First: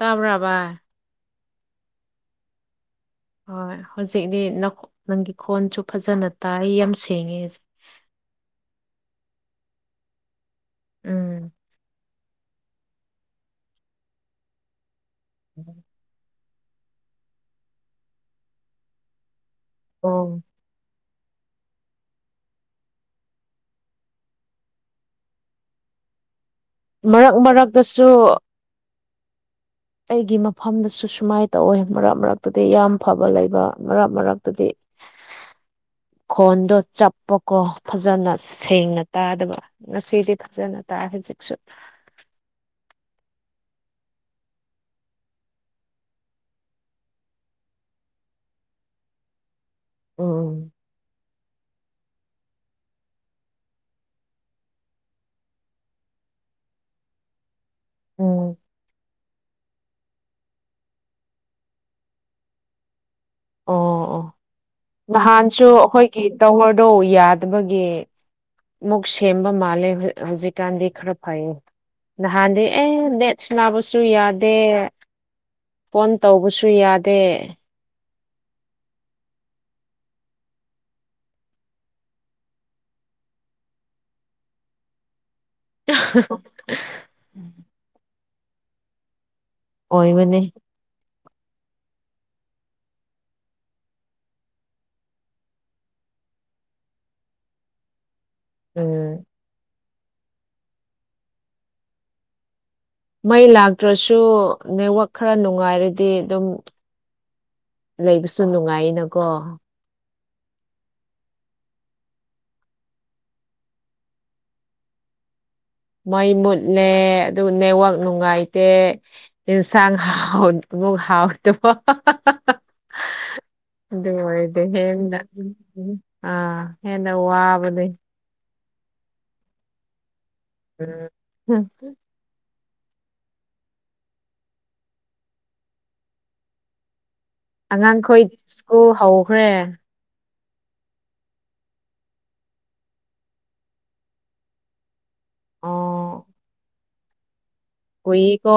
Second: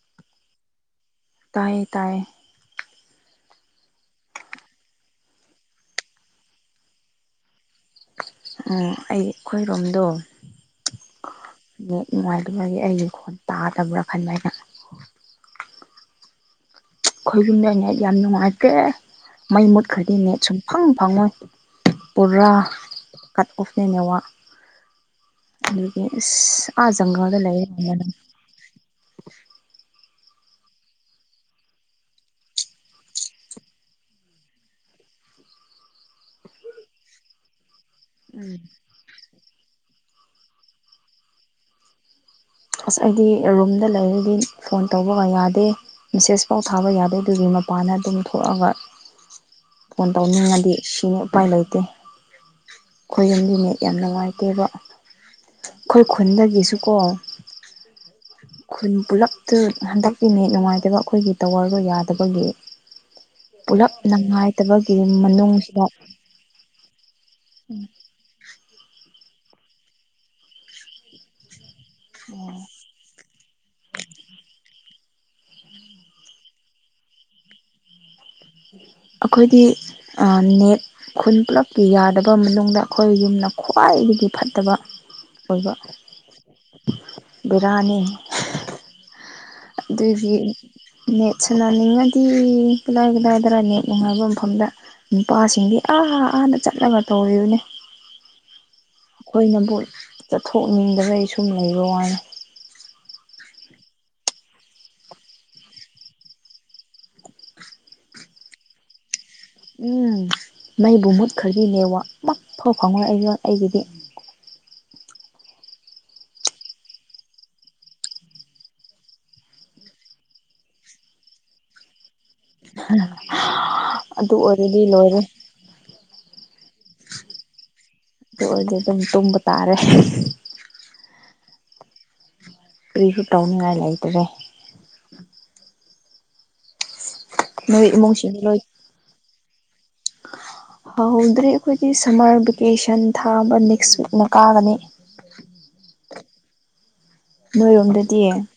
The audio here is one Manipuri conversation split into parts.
ꯇꯥꯕ꯭ꯔꯥ ꯚꯥꯏ ꯇꯥꯏꯌꯦ ꯇꯥꯏꯌꯦ ꯍꯣꯏ ꯍꯧꯖꯤꯛꯤ ꯅꯪꯒꯤ ꯈꯣꯟꯁꯨ ꯐꯖꯅ ꯇꯥꯏ ꯌꯥꯝ ꯁꯦꯡꯉꯦ ꯑꯣ ꯑꯩ ꯑꯩꯈꯣꯏꯔꯣꯝꯗꯣ ꯎꯝ ꯅꯨꯡꯉꯥꯏꯇꯕꯒꯤ ꯑꯩꯒꯤ ꯈꯣꯟ ꯇꯥꯗꯕ꯭ꯔꯥ ꯈꯟꯕ ꯍꯥꯏꯅ [inaudible] ꯈꯣꯏ ꯌꯨꯝꯗ ꯅꯦꯠ ꯌꯥꯝ ꯅꯨꯡꯉꯥꯏꯇꯦ ꯃꯩ ꯃꯨꯠꯈ꯭ꯔꯗꯤ ꯅꯦꯠ ꯑꯣ ꯁꯨꯝ ꯐꯪ ꯐꯪꯉꯣꯏ ꯄꯨꯔꯥ ꯀꯠ ꯑꯣꯐꯅꯦ ꯅꯦꯋꯥꯛ ꯑꯗꯨꯒꯤ ꯑꯁ ꯑꯥ ꯃꯔꯛ ꯖꯪꯒꯟꯗ ꯂꯩ ꯃꯔꯛꯇꯁꯨ [unintelligible] ꯑꯩꯒꯤ ꯃꯐꯝꯗꯁꯨ ꯁꯨꯃꯥꯏꯅ ꯇꯧꯋꯦ ꯃꯔꯛ ꯃꯔꯛꯇꯗꯤ ꯌꯥꯝ ꯐꯕ ꯂꯩꯕ ꯃꯔꯛ ꯃꯔꯛꯇꯗꯤ ꯈꯣꯟꯗꯣ ꯆꯞ ꯀꯣ ꯐꯖꯅ ꯎꯝ ꯁꯦꯡꯅ ꯇꯥꯗꯕ ꯉꯁꯤꯗꯤ ꯐꯖꯅ ꯇꯥ ꯍꯧꯖꯤꯛꯁꯨ ꯑꯁ ꯑꯩꯗꯤ ꯔꯨꯝꯗ ꯂꯩꯔꯗꯤ ꯐꯣꯟ ꯇꯧꯕꯒ ꯌꯥꯗꯦ ꯃꯦꯁꯦꯁ ꯄꯥꯎ ꯊꯥꯕ ꯌꯥꯗꯦ ꯑꯗꯨꯒꯤ ꯃꯄꯥꯟꯗ ꯑꯗꯨꯝ ꯊꯣꯛꯑꯒ ꯐꯣꯟ ꯎꯝ ꯇꯧꯅꯤꯡꯉꯗꯤ ꯁꯤꯅꯤ ꯎꯄꯥꯏ ꯂꯩꯇꯦ ꯑꯩꯈꯣꯏ ꯌꯨꯝꯒꯤꯅꯦ ꯌꯥꯝ ꯅꯨꯡꯉꯥꯏꯇꯦꯕ ꯑꯩꯈꯣꯏ ꯈꯨꯟꯗꯒꯤꯁꯨꯀꯣ ꯎꯝ ꯈꯨꯟ ꯄꯨꯂꯞ ꯍꯟꯗꯛꯇꯀꯤꯅꯦ ꯅꯨꯡꯉꯥꯏꯇꯕ ꯑꯩꯈꯣꯏꯒꯤ ꯇꯧꯔꯕ ꯌꯥꯗꯕꯒꯤ ꯄꯨꯂꯞ ꯑꯣ ꯅꯨꯡꯉꯥꯏꯇꯕꯒꯤ ꯃꯅꯨꯡꯁꯤꯗ ꯀ ꯇꯧꯍꯔꯗꯣ ꯌꯥꯗꯕꯒꯤ ꯃꯨꯛ ꯁꯦꯝꯕ ꯃꯥꯜꯂꯦ ꯍꯧꯖꯤꯛꯀꯥꯟꯗꯤ ꯈꯔ ꯐꯩꯌꯦ ꯅꯍꯥꯟꯗꯤ ꯑꯦ ꯗꯦꯠꯁꯅꯥꯕꯁꯨ ꯌꯥꯗꯦ ꯐꯣꯟ ꯇꯧꯕꯁꯨ ꯌꯥꯗꯦ ꯑꯩꯈꯣꯏꯗꯤ ꯅꯦꯠ ꯈꯨꯟ ꯄꯨꯂꯞꯀꯤ ꯌꯥꯗꯕ ꯃꯅꯨꯡꯗ ꯑꯩꯈꯣꯏ ꯌꯨꯝꯅ ꯈ꯭ꯋꯥꯏꯗꯒꯤ ꯐꯠꯇꯕ ꯑꯣꯏꯕ ꯕꯤꯔꯌꯥꯅꯤ ꯑꯗꯨꯗꯤ ꯑꯣꯏꯕꯅꯤ ꯅꯦꯠ ꯁꯅꯅꯤꯡꯉꯗꯤ ꯀꯗꯥ ꯀꯗꯥꯥꯏꯗꯔ ꯅꯦꯠ ꯅꯨꯡꯉꯥꯏꯕ ꯃꯐꯝꯗ ꯅꯨꯄꯥꯁꯤꯡꯗꯤ ꯑꯥ ꯑꯥꯥꯟꯅ ꯆꯠꯂꯒ ꯇꯧꯔꯤꯕꯅꯦ ꯎꯝ ꯑꯩꯈꯣꯏꯅꯕꯨ ꯆꯠꯊꯣꯛꯅꯤꯡꯗꯕꯩ ꯁꯨꯝ ꯂꯩꯔꯣ ꯋꯥꯅꯤ ꯃꯩ ꯂꯥꯛꯇ꯭ꯔꯁꯨ ꯅꯦꯠꯋꯛ ꯈꯔ ꯅꯨꯡꯉꯥꯏꯔꯗꯤ ꯑꯗꯨꯝ ꯂꯩꯕꯁꯨ ꯅꯨꯡꯉꯥꯏꯅꯀꯣ ꯎꯝ ꯃꯩꯕꯨ ꯃꯨꯠꯈ꯭ꯔꯒꯤꯅꯦ ꯋꯥ ꯃꯛꯐꯕ ꯐꯪꯉ ꯑꯩꯉꯣꯟ ꯑꯩꯒꯤꯗꯤ ꯃꯩ ꯃꯨꯠꯂꯦ ꯑꯗꯨꯒ ꯅꯦꯠꯋꯥꯛ ꯅꯨꯡꯉꯥꯏꯇꯦ ꯏꯟꯁꯥꯡ ꯍꯥꯎ ꯃꯒ ꯍꯥꯎ ꯇ ꯑꯗꯨ ꯑꯣꯏꯗꯤ ꯑꯣꯏꯔꯗꯤ ꯍꯦꯟꯅ ꯂꯣꯏꯔꯦ ꯑ ꯍꯟꯅ ꯋꯥꯕꯗꯤ ꯑꯗꯨꯔꯗꯤ ꯑꯗꯨꯝ ꯇꯨꯝꯕ ꯇꯥꯔꯦ ꯎꯝ ꯔꯤꯔꯤꯕ꯭ꯌꯨ ꯇꯧꯅꯤꯡꯉꯥꯏ ꯂꯩꯇ꯭ꯔꯦ ꯅꯣꯏ ꯑꯉꯥꯡꯈꯣꯏꯗꯤ ꯏꯃꯨꯡꯁꯤꯡꯗꯤ ꯂꯣꯏ ꯁ꯭ꯀꯨꯜ ꯍꯧꯈ꯭ꯔꯦ ꯐꯍꯧꯗ꯭ꯔꯦ ꯑꯩꯈꯣꯏꯒꯤ ꯁꯝꯃꯔ ꯚꯦꯀꯦꯁꯟ ꯊꯥꯕ ꯅꯦꯛꯁ ꯋꯤꯛꯅ ꯀꯥꯒꯅꯤ ꯑꯥ ꯅꯣꯏꯔꯣꯝꯗꯗꯤ ꯀꯨꯏꯌꯦꯀꯣ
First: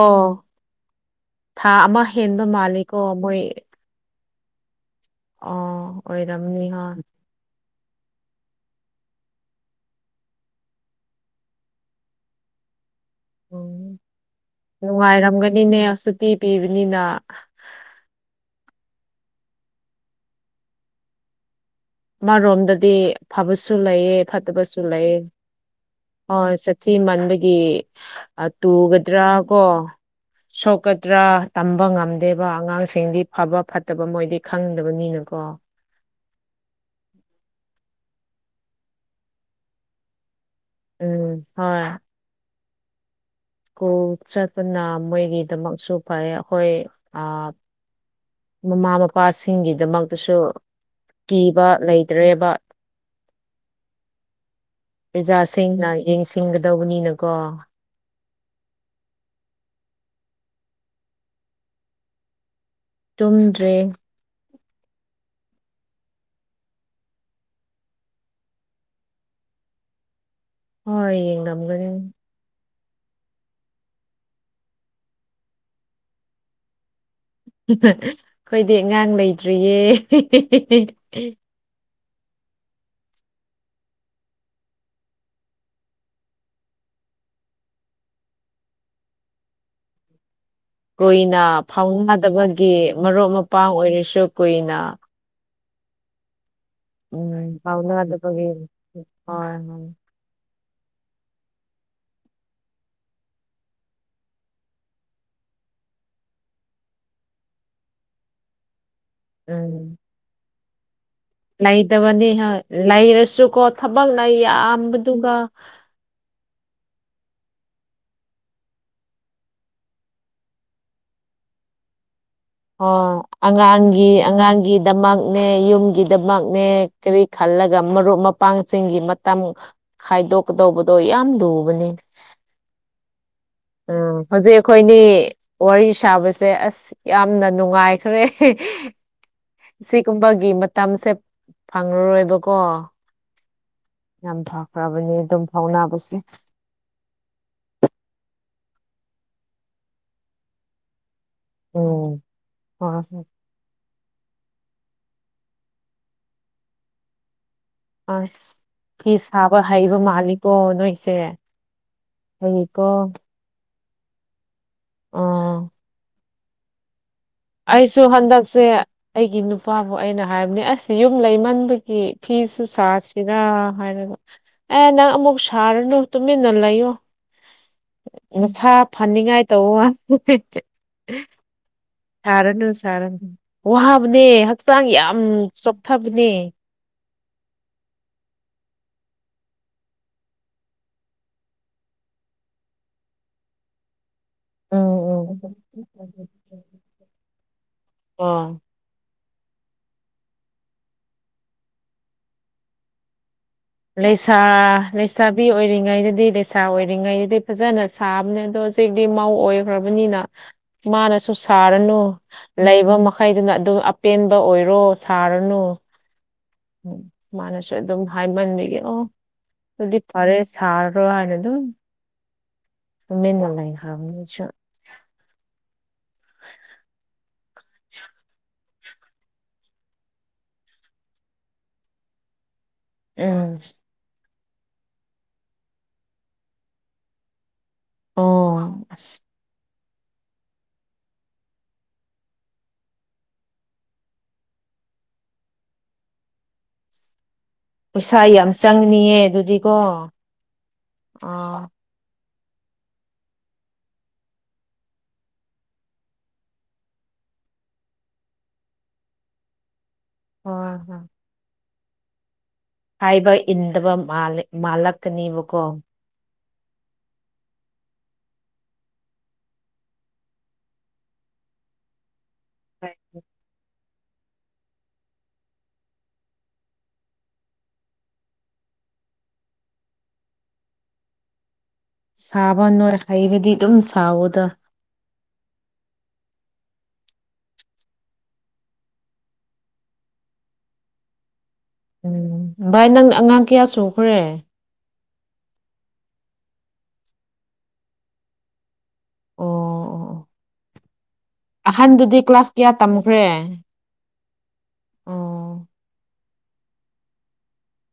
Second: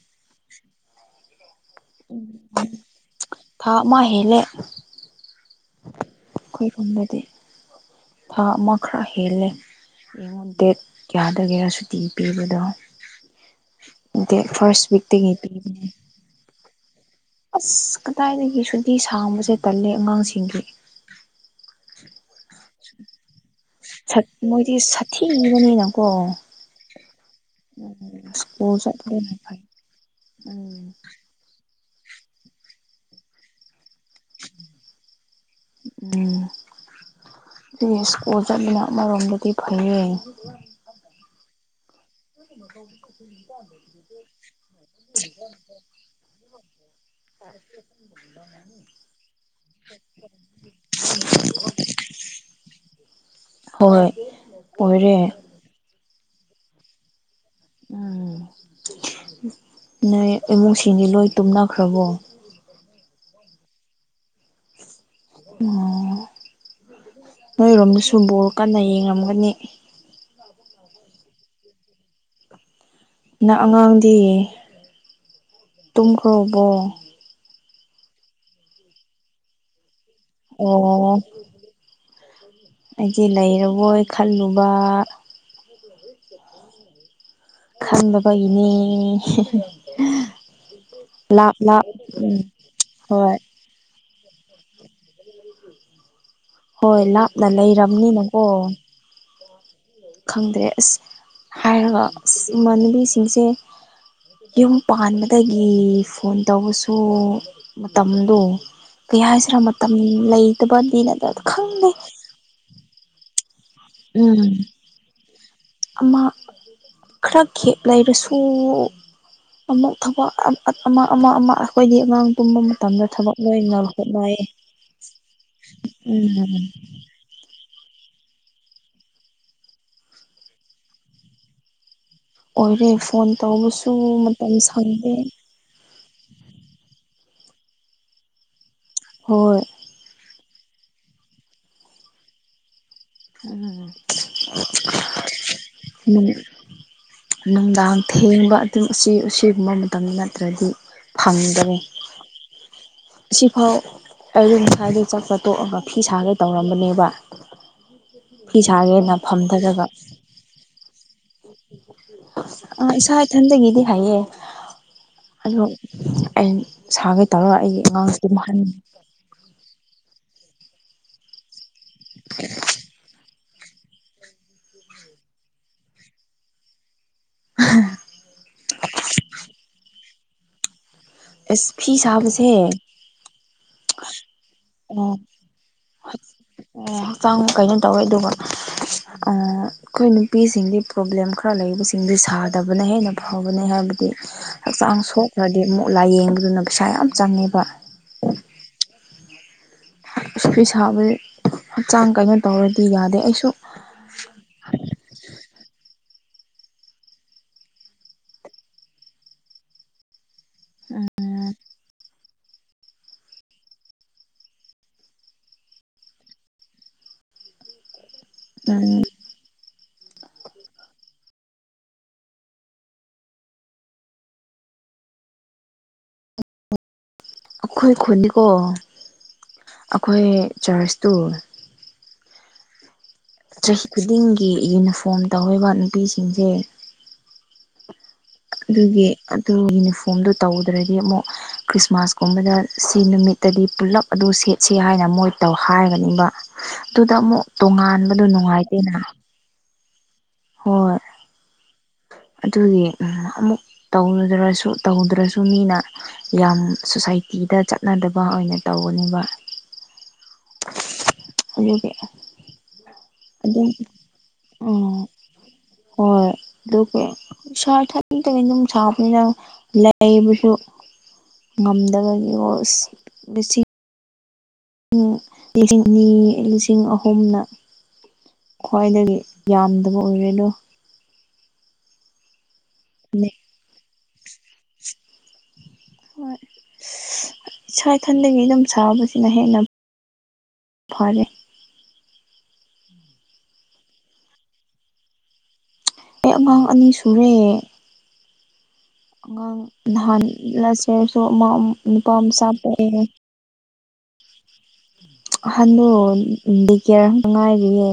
ꯊꯥ ꯑꯃ ꯍꯦꯟꯕ ꯃꯥꯜꯂꯤꯀꯣ ꯃꯣꯏ ꯃꯥꯍꯂꯦ ꯑ ꯑꯣꯏꯔꯝꯅꯤ ꯍ ꯑꯩꯈꯣꯏꯔꯣꯝꯗꯗꯤ ꯊꯥ ꯑꯃ ꯈꯔ ꯍꯦꯜꯂꯦ ꯌꯦꯡꯉꯣꯟ ꯗꯦꯠ ꯌꯥꯗꯒꯦꯔꯥ ꯁꯨꯇꯤ ꯄꯤꯕꯗꯣ ꯎꯝ ꯗꯦꯠ ꯐꯥꯔꯁ ꯋꯤꯛꯇꯒꯤ ꯅꯨꯡꯉꯥꯏꯔꯝꯒꯅꯤꯅꯦ ꯄꯤꯕꯅꯦ ꯁꯨꯇꯤ ꯄꯤꯕꯅꯤꯅ ꯑꯁ ꯀꯗꯥꯏꯗꯒꯤ ꯁꯨꯇꯤ ꯁꯥꯡꯕꯁꯦ ꯇꯜꯂꯦ ꯑꯉꯥꯡꯁꯤꯡꯒꯤ ꯃꯥꯔꯣꯝꯗꯗꯤ ꯐꯕꯁꯨ ꯂꯩꯑ ꯁꯛ ꯃꯣꯏꯗꯤ ꯐꯠꯇꯕꯁꯨ ꯂꯩꯑ ꯁꯥꯊꯤꯕꯅꯤꯅꯀꯣ ꯍꯣꯏ ꯁꯤ ꯃꯟꯕꯒꯤ ꯎꯝ ꯁ꯭ꯀꯨꯜ ꯇꯨꯒꯗ꯭ꯔꯥ ꯆꯠꯄꯅ ꯐꯩ ꯀꯣ ꯎꯝ ꯁꯣꯛꯀꯗ꯭ꯔꯥ ꯇꯝꯕ ꯉꯝꯗꯦꯕ ꯑꯉꯥꯡꯁꯤꯡꯗꯤ ꯐꯕ ꯐꯠꯇꯕ ꯃꯣꯏꯗꯤ ꯈꯪꯗꯕꯅꯤꯅꯀꯣ ꯎꯝ ꯑꯗꯨ ꯁ꯭ꯀꯨꯜ ꯆꯠꯂꯤꯅ ꯑꯃꯔꯣꯝꯗꯗꯤ ꯐꯩꯌꯦ ꯎꯝ ꯍꯣꯏ ꯁ꯭ꯀꯨꯜ ꯆꯠꯄꯅ ꯃꯣꯏꯒꯤꯗꯃꯛꯁꯨ ꯐꯩ ꯑꯩꯈꯣꯏ [unintelligible] ꯃꯃꯥ ꯃꯄꯥꯁꯤꯡꯒꯤꯗꯃꯛꯇꯁꯨ ꯀꯤꯕ ꯂꯩ ꯔꯦꯕꯥ ꯍꯣꯏ ꯑꯣꯏꯔꯦ ꯁꯦꯡꯅ ꯌꯦꯡꯁꯤꯟꯒꯗꯧꯕꯅꯤꯅꯀꯣ ꯎꯝ ꯅꯣꯏ ꯏꯃꯨꯡꯁꯤꯡꯗꯤ ꯂꯣꯏ ꯇꯨꯝꯅꯈ꯭ꯔꯕꯣ ꯇꯨꯝꯗ꯭ꯔꯦ ꯑꯣ ꯅꯣꯏꯔꯣꯝꯗꯁꯨ ꯕꯣꯔ ꯀꯟꯅ ꯌꯦꯡꯉꯝꯒꯅꯤ ꯍꯣꯏ ꯌꯦꯡ ꯉꯝꯒꯗꯤ ꯅ ꯑꯉꯥꯡꯗꯤ ꯇꯨꯝꯈ꯭ꯔꯕꯣ ꯑꯩꯈꯣꯏꯗꯤ ꯑꯉꯥꯡ ꯂꯩꯇ꯭ꯔꯤꯌꯦ ꯑꯣ ꯑꯩꯗꯤ ꯂꯩꯔꯕꯣꯏ ꯈꯜꯂꯨꯕ ꯈꯡꯗꯕꯒꯤꯅꯦ ꯀꯨꯏꯅ ꯐꯥꯎꯅꯗꯕꯒꯤ ꯃꯔꯨꯞ ꯍꯣꯏ ꯃꯄꯥꯡ ꯑꯣꯏꯔꯁꯨ ꯀꯨꯏꯅ ꯍꯣꯏ ꯂꯥꯞꯅ ꯎꯝ ꯂꯩꯔꯕꯅꯤꯅꯀꯣ ꯐꯥꯎꯅꯕꯗꯄꯒꯤ ꯈꯪꯗ꯭ꯔꯦ ꯑꯁ ꯍꯥꯏꯔꯒ ꯑꯁ ꯏꯃꯥꯟꯅꯕꯤꯁꯤꯡꯁꯦ ꯌꯨꯝ ꯄꯥꯟꯕꯗꯒꯤ ꯐꯣꯟ ꯇꯧꯕꯁꯨ ꯃꯇꯝꯗꯣ ꯀꯩ ꯍꯥꯏꯁꯤꯔꯥ ꯎꯝ ꯃꯇꯝ ꯂꯩꯇꯕꯗꯤ ꯅꯠꯇꯕ ꯂꯩꯇꯕꯅꯤ ꯂꯩꯔꯁꯨꯀꯣ ꯊꯕꯛꯅ ꯎꯝ ꯌꯥꯝꯕꯗꯨꯒ ꯑꯃ ꯈꯔ [unintelligible] ꯂꯩꯔꯁꯨ ꯑꯃꯨꯛ ꯊꯕꯛ ꯑꯃ-ꯑꯃ-ꯑꯃ ꯑꯩꯈꯣꯏꯗꯤ ꯑꯉꯥꯡ ꯇꯨꯝꯕ ꯃꯇꯝꯗ ꯑꯣ ꯊꯕꯛ ꯂꯣꯏꯅ ꯑꯉꯥꯡꯒꯤ ꯍꯣꯠꯅꯩ ꯑꯉꯥꯡꯒꯤꯗꯃꯛꯅꯦ ꯎꯝ ꯌꯨꯝꯒꯤꯗꯃꯛꯅꯦ ꯀꯔꯤ ꯈꯜꯂꯒ ꯃꯔꯨꯞ ꯃꯄꯥꯡꯁꯤꯡꯒꯤ ꯃꯇꯝ ꯈꯥꯏꯗꯣꯛꯀꯗꯧꯕꯗꯣ ꯌꯥꯝ ꯂꯨꯕꯅꯤ ꯑꯣꯏꯔꯦ ꯐꯣꯟ ꯇꯧꯕꯁꯨ ꯎꯝ ꯍꯧꯖꯤꯛ ꯃꯇꯝ ꯑꯩꯈꯣꯏꯅꯤ ꯁꯥꯡꯗꯦ ꯋꯥꯔꯤ ꯁꯥꯕꯁꯦ ꯑꯁ ꯌꯥꯝꯅ ꯅꯨꯡꯉꯥꯏꯈ꯭ꯔꯦ ꯍꯣꯏ ꯁꯤꯒꯨꯝꯕꯒꯤ ꯃꯇꯝꯁꯦ ꯐꯪꯪꯂꯔꯣꯏꯕꯀꯣ ꯎꯝ ꯌꯥꯝ ꯐꯈ꯭ꯔꯕꯅꯦ ꯑꯗꯨꯝ ꯐꯥꯎꯅꯕꯁꯦ ꯅꯨꯡꯗꯥꯡ ꯊꯦꯡꯕ ꯑꯗꯨꯝ ꯑꯁꯤꯒꯨꯝꯕ ꯃꯇꯝꯗ ꯅꯠꯇ꯭ꯔꯗꯤ ꯐꯪ ꯎꯝ ꯍꯣꯏ ꯍꯣꯏ ꯁꯤꯐꯥꯎ ꯑꯩꯗꯨ ꯉꯁꯥꯏꯗ ꯆꯠꯄ ꯇꯣꯛꯑꯒ ꯐꯤ ꯁꯥꯒ ꯇꯧꯔꯝꯕꯅꯦꯕ ꯐꯤ ꯑꯁ ꯐꯤ ꯁꯥꯒꯦꯅ ꯁꯥꯕ ꯐꯝꯊꯔꯒ ꯍꯩꯕ ꯃꯥꯜꯂꯤꯀꯣ ꯅꯣꯏꯁꯦ ꯑꯩꯀꯣ ꯏꯊꯟꯗꯒꯤꯗꯤ ꯍꯥꯏꯌꯦ ꯑꯥ ꯑꯗꯣ ꯑꯩ ꯁꯥꯈꯩ ꯇꯧꯔꯒ ꯑꯩꯁꯨ ꯑꯉꯥꯡꯇꯨꯝꯍꯥꯟ ꯍꯟꯗꯛꯁꯦ ꯑꯩꯒꯤ ꯅꯨꯄꯥꯕꯨ ꯑꯩꯅ ꯍꯥꯏꯕꯅꯦ ꯑꯁ ꯌꯨꯝ ꯂꯩꯃꯟꯕꯒꯤ ꯐꯤꯁꯨ ꯁꯥ ꯑ ꯍꯥꯏꯔꯒ ꯑꯦ ꯅꯪ ꯑꯃꯨꯛ ꯁꯥꯔꯅꯨ ꯇꯨꯃꯤꯟꯅ ꯂꯩꯌꯣ ꯃꯁꯥ ꯐꯅꯤꯡꯉꯥꯏ ꯇꯧ ꯑꯦꯁ ꯐꯤꯁ ꯁꯥꯔꯅꯨ ꯁꯥꯔꯅꯨ ꯋꯥꯕꯅꯦ ꯍꯛꯆꯥꯡ ꯑꯥ ꯌꯥꯝ ꯆꯣꯊꯕꯅꯦ ꯑꯣ ꯍꯛꯆꯥꯡ ꯀꯩꯅꯣ ꯇꯧꯋꯦ ꯑꯗꯨꯒ ꯑꯩꯈꯣꯏ ꯅꯨꯄꯤꯁꯤꯡꯗꯤ ꯄ꯭ꯔꯣꯕ꯭ꯂꯦꯝ ꯈꯔ ꯂꯩꯕꯁꯤꯡꯗꯤ ꯁꯥꯗꯕꯅ ꯍꯦꯟꯅ ꯐꯕꯅꯦ ꯍꯥꯏꯕꯗꯤ ꯍꯛꯆꯥꯡ ꯑꯣ ꯁꯣꯛꯈ꯭ꯔꯗꯤ ꯃꯨꯛ ꯂꯥꯏꯌꯦꯡꯕꯗꯨꯅ ꯄꯩꯁꯥ ꯌꯥꯝ ꯆꯪꯉꯦꯕ ꯍꯣꯏ ꯄꯤ ꯁꯥꯕꯗꯤ ꯍꯛꯆꯥꯡ ꯀꯩꯅꯣ ꯇꯧꯔꯗꯤ ꯌꯥꯗꯦ ꯑꯩꯁꯨ ꯂꯩꯁꯥ ꯂꯩꯁꯥꯕꯤ ꯑꯣꯏꯔꯤꯉꯩꯗꯗꯤ ꯂꯩꯁꯥ ꯑꯣꯏꯔꯤꯉꯩꯗꯗꯤ ꯐꯖꯅ ꯁꯥꯕꯅꯦ ꯑꯗꯣ ꯍꯧꯖꯤꯛꯇꯤ ꯃꯧ ꯑꯣꯏꯈ꯭ꯔꯕꯅꯤꯅ ꯃꯥꯅꯁꯨ ꯁꯥꯔꯅꯨ ꯂꯩꯕ ꯃꯈꯩꯗꯨꯅ ꯑꯗꯨꯝ ꯑꯄꯦꯟꯕ ꯑꯣꯏꯔꯣ ꯁꯥꯔꯅꯨ ꯃꯥꯅꯁꯨ ꯑꯗꯨꯝ ꯍꯏꯃꯟꯒꯤ ꯎꯝ ꯑꯣ ꯑꯗꯨꯗꯤ ꯐꯔꯦ ꯁ꯭ꯔꯣꯏ ꯍꯥꯏꯅꯤ ꯑꯗꯨꯝ ꯇꯨꯃꯤꯟꯅ ꯂꯩꯈ꯭ꯔꯕꯅꯤ ꯑꯩꯁꯨ ꯑꯩꯈꯣꯏ ꯈꯨꯟꯅꯤꯀꯣ ꯑꯩꯈꯣꯏ ꯆꯥꯔꯖꯇꯣ ꯎꯝ ꯆꯍꯤ ꯈꯨꯗꯤꯡꯒꯤ ꯌꯨꯅꯤꯐꯣꯔꯝ ꯇꯧꯔꯤꯕ ꯅꯨꯄꯤꯁꯤꯡꯁꯦ ꯑꯣ ꯑꯗꯨꯒꯤ ꯑꯁ ꯑꯗꯨ ꯌꯨꯅꯤꯐꯣꯔꯝꯗꯨ ꯇꯧꯗ꯭ꯔꯗꯤ ꯑꯃꯨꯛ ꯈ꯭ꯔꯤꯁꯃꯥꯁꯀꯨꯝꯕꯗ ꯁꯤ ꯅꯨꯃꯤꯠꯇꯗꯤ ꯄꯨꯂꯞ ꯑꯗꯨ ꯁꯦꯠꯁꯤ ꯍꯥꯏꯅ ꯃꯣꯏ ꯇꯧ ꯍꯥꯏꯒꯅꯤꯕ ꯑꯗꯨꯗ ꯑꯃꯨꯛ ꯄꯩꯁꯥ ꯇꯣꯉꯥꯟꯕꯗꯣ ꯌꯥꯝ ꯅꯨꯡꯉꯥꯏꯇꯦꯅ ꯆꯪꯅꯤꯌꯦ ꯑꯗꯨꯗꯤꯀꯣ ꯍꯣꯏ ꯑꯣ ꯑꯗꯨꯗꯤ ꯑꯃꯨꯛ ꯇꯧꯗ꯭ꯔꯁꯨ-ꯇꯧꯗ꯭ꯔꯁꯨ ꯃꯤꯅ ꯌꯥꯝ ꯁꯣꯁꯥꯏꯇꯤꯗ ꯆꯠꯅꯗꯕ ꯑꯣꯏꯅ ꯇꯧꯒꯅꯦꯕ [unintelligible] [unintelligible] ꯍꯥꯏꯕ ꯑꯗꯨꯝ ꯏꯟꯗꯕ ꯎꯝ ꯃꯥꯜꯂꯛꯀꯅꯦꯕꯀꯣ ꯍꯣꯏ ꯑꯗꯨ ꯀ ꯁꯥ ꯑꯗꯨꯝ ꯁꯥꯕꯅꯤꯅ ꯂꯩꯕꯁꯨ ꯉꯝꯗꯕꯒꯤ [unintelligible] ꯂꯤꯁꯤꯡ ꯑꯅꯤ ꯂꯤꯁꯤꯡ ꯑꯍꯨꯝꯅ ꯈ꯭ꯋꯥꯏꯗꯒꯤ ꯌꯥꯝꯗꯕ ꯑꯣꯏꯔꯅꯨ ꯁꯥꯕ ꯅꯣꯏ ꯍꯩꯕꯗꯤ ꯑꯗꯨꯝ ꯁꯋꯣꯗ ꯍꯣꯏ ꯏꯁꯥ ꯏꯊꯟꯗꯒꯤ ꯑꯗꯨꯝ ꯁꯥꯕꯁꯤꯅ ꯍꯦꯟꯅ ꯐꯔꯦ ꯎꯝ ꯚꯥꯏ ꯅꯪ ꯑꯉꯥꯡ ꯀꯌꯥ ꯁꯨꯈ꯭ꯔꯦ ꯑꯦꯛ ꯑꯉꯥꯡ ꯑꯅꯤ ꯁꯨꯔꯦ ꯑꯣ ꯑꯉꯥꯡ ꯑꯣ ꯑꯣ ꯅꯍꯥꯟꯂꯁꯔꯁꯨ ꯑꯃ ꯅꯨꯄꯥ ꯑꯍꯟꯗꯨꯗꯤ ꯑꯃ ꯁꯥ ꯀ꯭ꯂꯥꯁ ꯀꯌꯥ ꯄꯣꯛꯑꯦ [unintelligible] ꯑꯣ ꯍꯜꯂꯣ ꯀꯦꯔꯉꯥꯏꯔꯤꯌꯦ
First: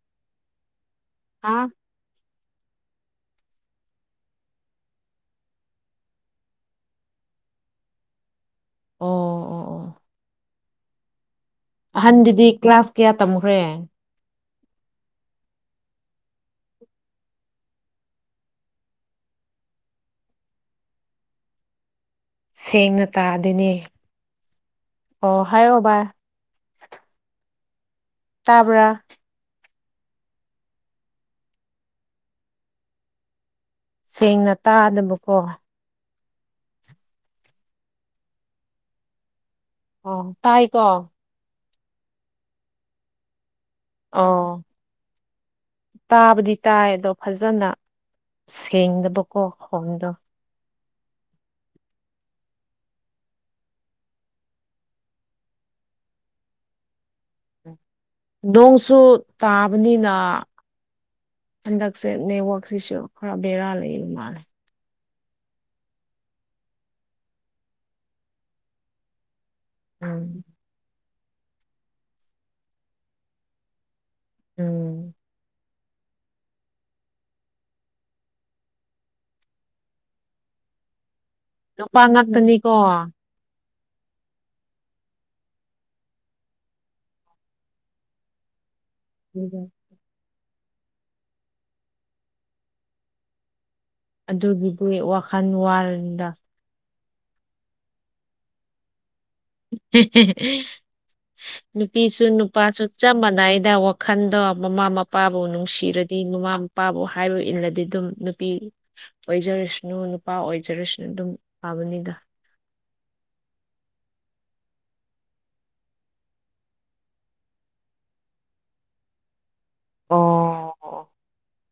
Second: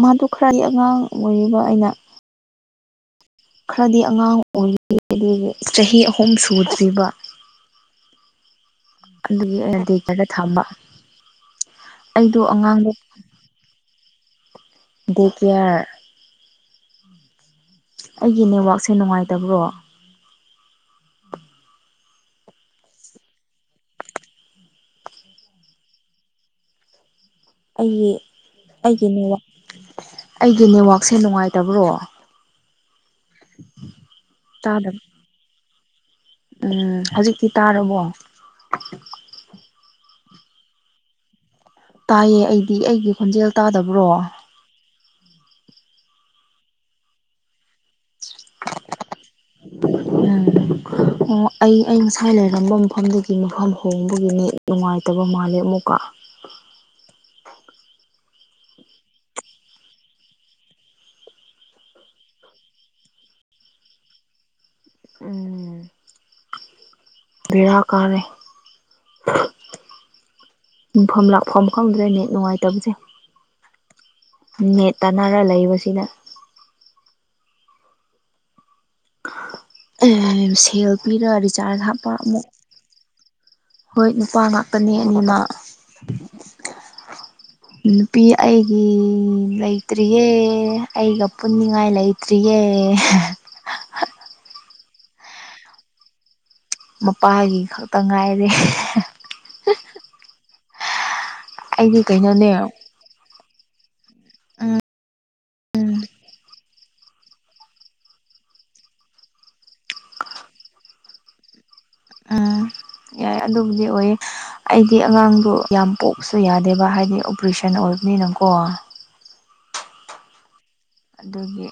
ꯃꯥꯗꯨ ꯈꯔꯗꯤ ꯑꯉꯥꯡ ꯑꯣꯏꯔꯤꯕ ꯍꯥ ꯑꯩꯅ ꯈꯔꯗꯤ ꯑꯉꯥꯡ ꯑꯣꯏꯔꯤ ꯑꯗꯒꯤ ꯆꯍꯤ ꯑꯍꯨꯝ ꯁꯨꯗ꯭ꯔꯤꯕ ꯑꯣ ꯑꯗꯨꯒꯤ ꯑꯣ ꯑꯗ ꯑꯣ ꯈꯔ ꯊꯝꯕ ꯑꯩꯗꯣ ꯑꯍꯟꯗꯨꯗꯤ ꯀ꯭ꯂꯥꯁ ꯑꯉꯥꯡꯗꯣ ꯀꯌꯥ ꯇꯝꯈ꯭ꯔꯦ [unintelligible] ꯑꯩꯒꯤ ꯅꯦꯠꯋꯥꯛꯁꯦ ꯅꯨꯡꯉꯥꯏꯇꯕ꯭ꯔꯣ ꯁꯦꯡꯅ ꯇꯥ ꯑꯗꯨꯅꯦ ꯑꯣ ꯍꯥꯏꯌꯣ ꯚꯏ ꯑꯩꯒꯤ ꯇꯥꯕ꯭ꯔꯥ ꯑꯩꯒꯤ ꯅꯦꯠꯋꯥꯛ ꯑꯩꯒꯤ ꯅꯦꯠꯋꯥꯛꯁꯦ ꯅꯨꯡꯉꯥꯏꯇꯕ꯭ꯔꯣ ꯁꯦꯡꯅ ꯇꯥꯗꯕ ꯇꯥꯗꯅꯕꯀꯣ ꯎꯝ ꯍꯧꯖꯤꯛꯇꯤ ꯇꯥꯔꯕꯣ ꯑꯣ ꯇꯥꯏꯀꯣ ꯇꯥꯏꯌꯦ ꯑꯩꯗꯤ ꯑꯩꯒꯤ ꯈꯣꯟꯖꯦꯜ ꯇꯥꯗꯕ ꯑꯣ ꯇꯥꯕꯨꯗꯤ ꯇꯥꯏ ꯑꯗꯣ ꯐꯖꯅ ꯁꯦꯡꯗꯕꯀꯣꯈꯣꯡꯗ ꯎꯝ ꯑꯣ ꯑꯩ ꯑꯩ ꯉꯁꯥꯏ ꯂꯩꯔꯝꯕ ꯃꯐꯝꯗꯒꯤ ꯃꯐꯝ ꯍꯣꯡꯕꯒꯤꯅꯤ ꯅꯨꯡꯉꯥꯏꯇꯕ ꯃꯥꯜꯂꯦ ꯑꯃꯨꯛꯀ ꯅꯣꯡꯁꯨ ꯇꯥꯕꯅꯤꯅ ꯍꯟꯗꯛꯁꯦ ꯅꯦꯠꯋꯛꯁꯤꯁꯨ ꯈꯔ ꯕꯦꯔꯥ ꯂꯩꯌꯦ ꯃꯥꯜꯂꯦ ꯎꯝ ꯕꯤꯔꯥ ꯀꯥꯔꯦ [unintelligible] ꯌꯐꯝ ꯂꯥꯛꯐꯝ ꯈꯪꯗꯨꯗꯅꯦ ꯅꯨꯡꯉꯥꯏꯇꯕꯁꯦ ꯅꯦ ꯎꯝ ꯇꯅꯔ ꯂꯩꯕꯁꯤꯅ ꯁꯦꯜ ꯄꯤꯔꯥ ꯅꯨꯄꯥ ꯉꯥꯛꯇꯅꯤꯀꯣ ꯍꯣꯏ ꯅꯨꯄꯥ ꯉꯥꯛꯇꯅꯦ ꯑꯅꯤꯃ ꯅꯨꯄꯤ ꯑꯩꯒꯤ ꯑꯩ ꯂꯩꯇ꯭ꯔꯤꯌꯦ ꯑꯩꯒ ꯄꯨꯟꯅꯤꯡꯉꯥꯏ ꯂꯩꯇ꯭ꯔꯤꯌꯦ ꯑꯗꯨꯒꯤꯗꯤ ꯋꯥꯈꯜ ꯋꯥꯔꯅꯤꯗ ꯃꯄꯥꯒꯤ ꯈꯛꯇ ꯉꯥꯏꯔꯦ ꯑꯩꯗꯤ ꯅꯨꯄꯤꯁꯨ ꯀꯩꯅꯣꯅꯦ ꯅꯨꯄꯥꯁꯨ ꯆꯞ ꯃꯥꯟꯅꯩꯗ ꯋꯥꯈꯜꯗꯣ ꯃꯃꯥ ꯃꯄꯥꯕꯨ ꯅꯨꯡꯁꯤꯔꯗꯤ ꯃꯃꯥ ꯃꯄꯥꯕꯨ ꯍꯥꯏꯕ ꯏꯜꯂꯗꯤ ꯑꯗꯨꯝ ꯅꯨꯄꯤ ꯑꯣꯏꯖꯔꯁꯅꯨ ꯅꯨꯄꯥ ꯑꯣꯏꯖꯔꯨꯁꯅꯨ ꯑꯗꯨꯝ ꯄꯥꯕꯅꯤꯗ ꯎꯝ ꯌꯥꯏ ꯑꯗꯨꯕꯨꯗꯤ ꯑꯣꯏ ꯑꯩꯗꯤ ꯑꯉꯥꯡꯗ ꯌꯥꯝ ꯄꯣꯛꯁꯨ ꯌꯥꯗꯦꯕ ꯍꯥꯏꯗꯤ ꯑꯣꯄꯔꯦꯁꯟ ꯑꯣꯏꯕꯅꯤꯅꯀꯣ ꯑꯣ ꯑꯗꯨꯒꯤ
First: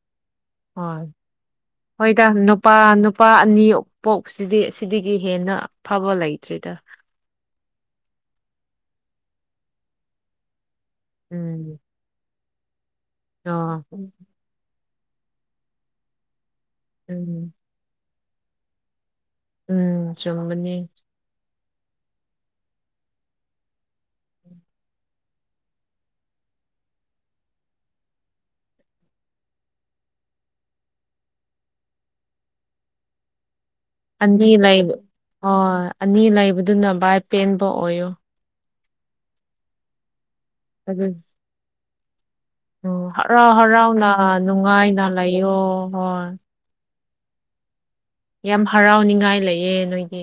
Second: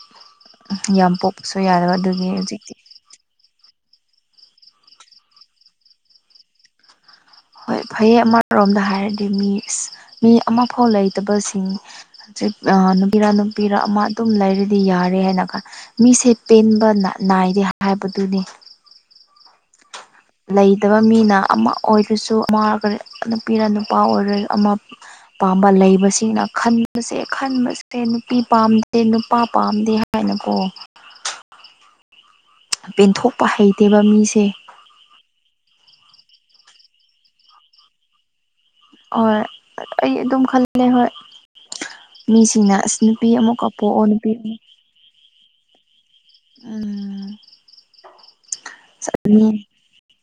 ꯍꯣꯏ ꯌꯥꯝ ꯄꯣꯛꯄꯁꯨ ꯌꯥꯗꯕ ꯑꯗꯨꯒꯤ ꯍꯧꯖꯤꯛꯇꯤ ꯂꯨꯄꯥ ꯑꯅꯤ ꯑ ꯄꯣꯛꯁꯤꯗꯤ ꯁꯤꯗꯒꯤ ꯍꯦꯟꯅ ꯐꯕ ꯂꯩꯇ꯭ꯔꯤꯗ ꯍꯣꯏ ꯐꯩꯌꯦ ꯑꯃꯔꯣꯝꯗ ꯍꯥꯏꯔꯗꯤ ꯃꯤ ꯃꯤ ꯑꯃꯐꯥꯎ ꯂꯩꯇꯕꯁꯤꯡ ꯎꯝ ꯅꯨꯄꯤꯔ ꯅꯨꯄꯤꯔ ꯑ ꯑꯃ ꯑꯗꯨꯝ ꯂꯩꯔꯗꯤ ꯌꯥꯔꯦ ꯍꯥꯏꯅ ꯀ ꯃꯤꯁꯦ ꯄꯦꯟꯕ ꯎꯝ ꯅꯥꯏꯔꯦ ꯍꯥꯏꯕꯗꯨꯅꯤ ꯎꯝ ꯆꯨꯝꯕꯅꯤ ꯂꯩꯇꯕ ꯃꯤꯅ ꯑꯃ ꯑꯣꯏꯔꯁꯨ ꯑꯃ ꯑꯣꯏ ꯅꯨꯄꯤꯅ ꯅꯨꯄꯥ ꯑꯣꯏꯔꯣꯏ ꯑꯃ ꯑꯄꯥꯝꯕ ꯂꯩꯕꯁꯤꯡꯅ ꯈꯟꯕꯁꯦ ꯈꯟꯕꯁꯦ ꯅꯨꯄꯤ ꯄꯥꯝꯗꯦ ꯅꯨꯄꯥ ꯄꯥꯝꯗꯦ ꯍꯥꯏ ꯀꯃꯥꯏꯅꯀꯣ ꯄꯦꯟꯊꯣꯛꯄ ꯍꯩꯇꯦꯕ ꯑꯅꯤ ꯃꯤꯁꯦ ꯂꯩꯕ ꯍ ꯑꯅꯤ ꯂꯩꯕꯗꯨꯅ ꯚꯥꯏ ꯄꯦꯟꯕ ꯑꯣꯏꯌꯣ ꯍꯣꯏ ꯑꯩ ꯑꯗꯨꯝ ꯈꯜꯂꯂꯦ ꯍꯣꯏ ꯃꯤꯁ ꯎ ꯍꯔꯥꯎ ꯍꯔꯥꯎꯅ ꯅꯨꯡꯉꯥꯏꯅ ꯂꯩꯌꯣ ꯍꯣꯏ ꯎ ꯌꯥꯝ ꯍꯔꯥꯎꯅꯤꯉꯥꯏ ꯂꯩꯌꯦ ꯅꯣꯏꯒꯤ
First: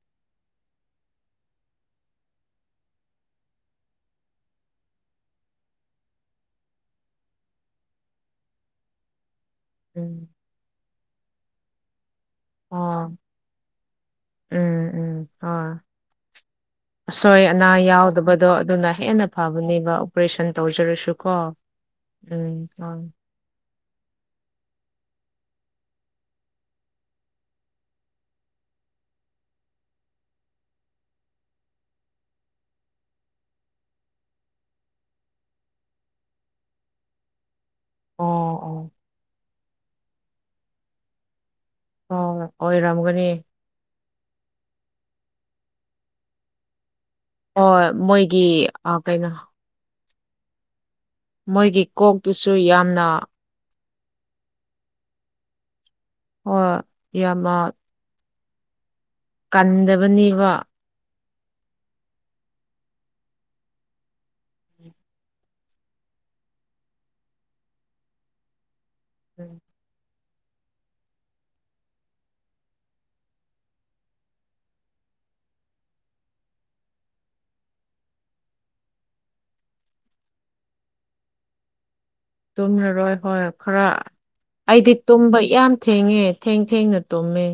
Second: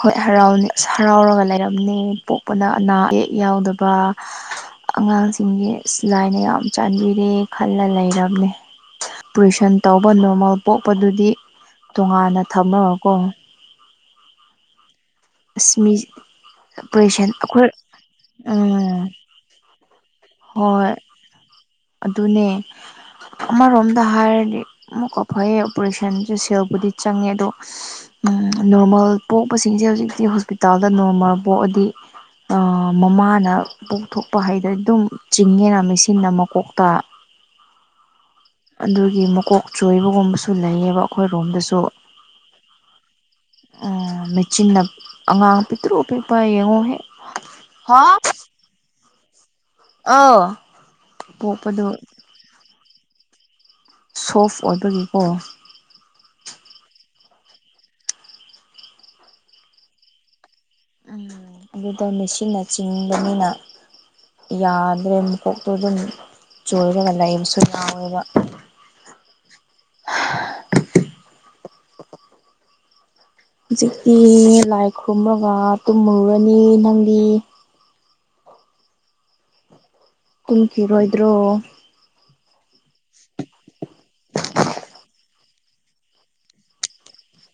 ꯍꯣꯏ ꯍꯔꯥꯎꯅꯤ ꯑꯁ ꯍꯔꯥꯎꯔꯒ ꯂꯩꯔꯝꯅꯦ ꯄꯣꯛꯄꯅ ꯑꯅꯥ ꯑ ꯑꯌꯦꯛ ꯌꯥꯎꯗꯕ ꯑꯉꯥꯡꯁꯤꯡꯒꯤꯁ ꯂꯥꯏꯅ ꯌꯥꯝ ꯆꯥꯟꯕꯤꯔꯦ ꯈꯜꯂ ꯂꯩꯔꯕꯅꯦ ꯑꯣꯄꯔꯦꯁꯟ ꯇꯧꯕ ꯎꯝ ꯅꯣꯔꯃꯦꯜ ꯄꯣꯛꯄꯗꯨꯗꯤ ꯇꯣꯉꯥꯟꯅ ꯊꯝꯃꯀꯣ ꯑꯣ ꯎꯝ ꯎꯝ ꯍꯣꯏ ꯑꯁꯃꯤ ꯑꯁꯣꯏ ꯑꯅꯥ ꯌꯥꯎꯗꯕꯗꯣ ꯑꯗꯨꯅ ꯎꯝ ꯍꯦꯟꯅ ꯐꯕꯅꯦꯕ ꯑꯣꯄꯔꯦꯁꯟ ꯍꯣꯏ ꯇꯧꯖꯔꯁꯨ ꯀꯣ ꯑꯗꯨꯅꯦ ꯑꯃꯔꯣꯝꯗ ꯍꯥꯏꯔꯗꯤ ꯑꯃꯨꯛꯀ ꯐꯩꯌꯦ ꯑꯣꯄꯔꯦꯁꯟꯁꯦ ꯁꯦꯜꯕꯨꯗꯤ ꯆꯪꯉꯦ ꯑꯗꯣ ꯅꯣꯔꯃꯦꯜ ꯄꯣꯛꯄꯁꯤꯡꯁꯦ ꯍꯧꯖꯤꯛꯇꯤ ꯍꯣꯁꯄꯤꯇꯥꯜꯗ ꯅꯣꯔꯃꯦꯜ ꯄꯣꯛꯑꯗꯤ ꯃꯃꯥꯅ ꯄꯣꯛꯊꯣꯛꯄ ꯍꯩꯗ ꯑꯗꯨꯝ ꯆꯤꯡꯉꯦꯅ ꯃꯦꯆꯤꯟꯟꯅ ꯃꯀꯣꯛꯇ ꯑꯣ ꯑꯣ ꯑꯗꯨꯒꯤ ꯃꯀꯣꯛ ꯆꯣꯏꯕꯒꯨꯝꯕꯁꯨ ꯂꯩꯌꯦꯕ ꯑꯩꯈꯣꯏꯔꯣꯝꯗꯁꯨ ꯍ ꯑꯣꯏꯔꯝꯒꯅꯤ ꯃꯦꯆꯤꯟꯅ ꯑꯉꯥꯡ ꯄꯤꯛꯇ꯭ꯔꯨꯛ ꯑ ꯄꯤꯛꯄ ꯌꯦꯡꯉꯣ ꯍꯦꯛ ꯍ ꯍꯥ ꯃꯣꯏꯒꯤ ꯀꯩꯅꯣ ꯑꯥ ꯃꯣꯏꯒꯤ ꯀꯣꯛꯇꯨꯁꯨ ꯌꯥꯝꯅ ꯁꯣꯐ ꯑꯣꯏꯕꯒꯤꯀꯣ ꯍꯣꯏ ꯌꯥꯝꯃ ꯀꯟꯗꯕꯅꯦꯕ ꯎꯝ ꯑꯗꯨꯗꯣ ꯃꯦꯁꯤꯟꯅ ꯆꯤꯡꯕꯅꯤꯅ ꯌꯥꯗ꯭ꯔꯦ ꯃꯀꯣꯛꯇꯣ ꯑꯗꯨꯝ ꯆꯣꯏꯔꯒ ꯂꯩꯕꯁꯨ ꯂꯥꯎꯋꯦꯕ ꯎꯝ [unintelligible] ꯍꯧꯖꯤꯛꯇꯤ ꯂꯥꯏ ꯈꯨꯔꯨꯝꯃꯒ ꯇꯨꯝꯃꯨꯔꯅꯤ ꯅꯪꯗꯤ ꯀꯨꯝꯈꯤꯔꯣꯏꯗ꯭ꯔꯣ ꯇꯨꯝꯅꯔꯣꯏ ꯍꯣꯏ ꯈꯔ ꯑꯩꯗꯤ ꯇꯨꯝꯕ ꯌꯥꯝ ꯊꯦꯡꯉꯦ ꯊꯦꯡ ꯊꯦꯡꯅ ꯇꯨꯝꯃꯦ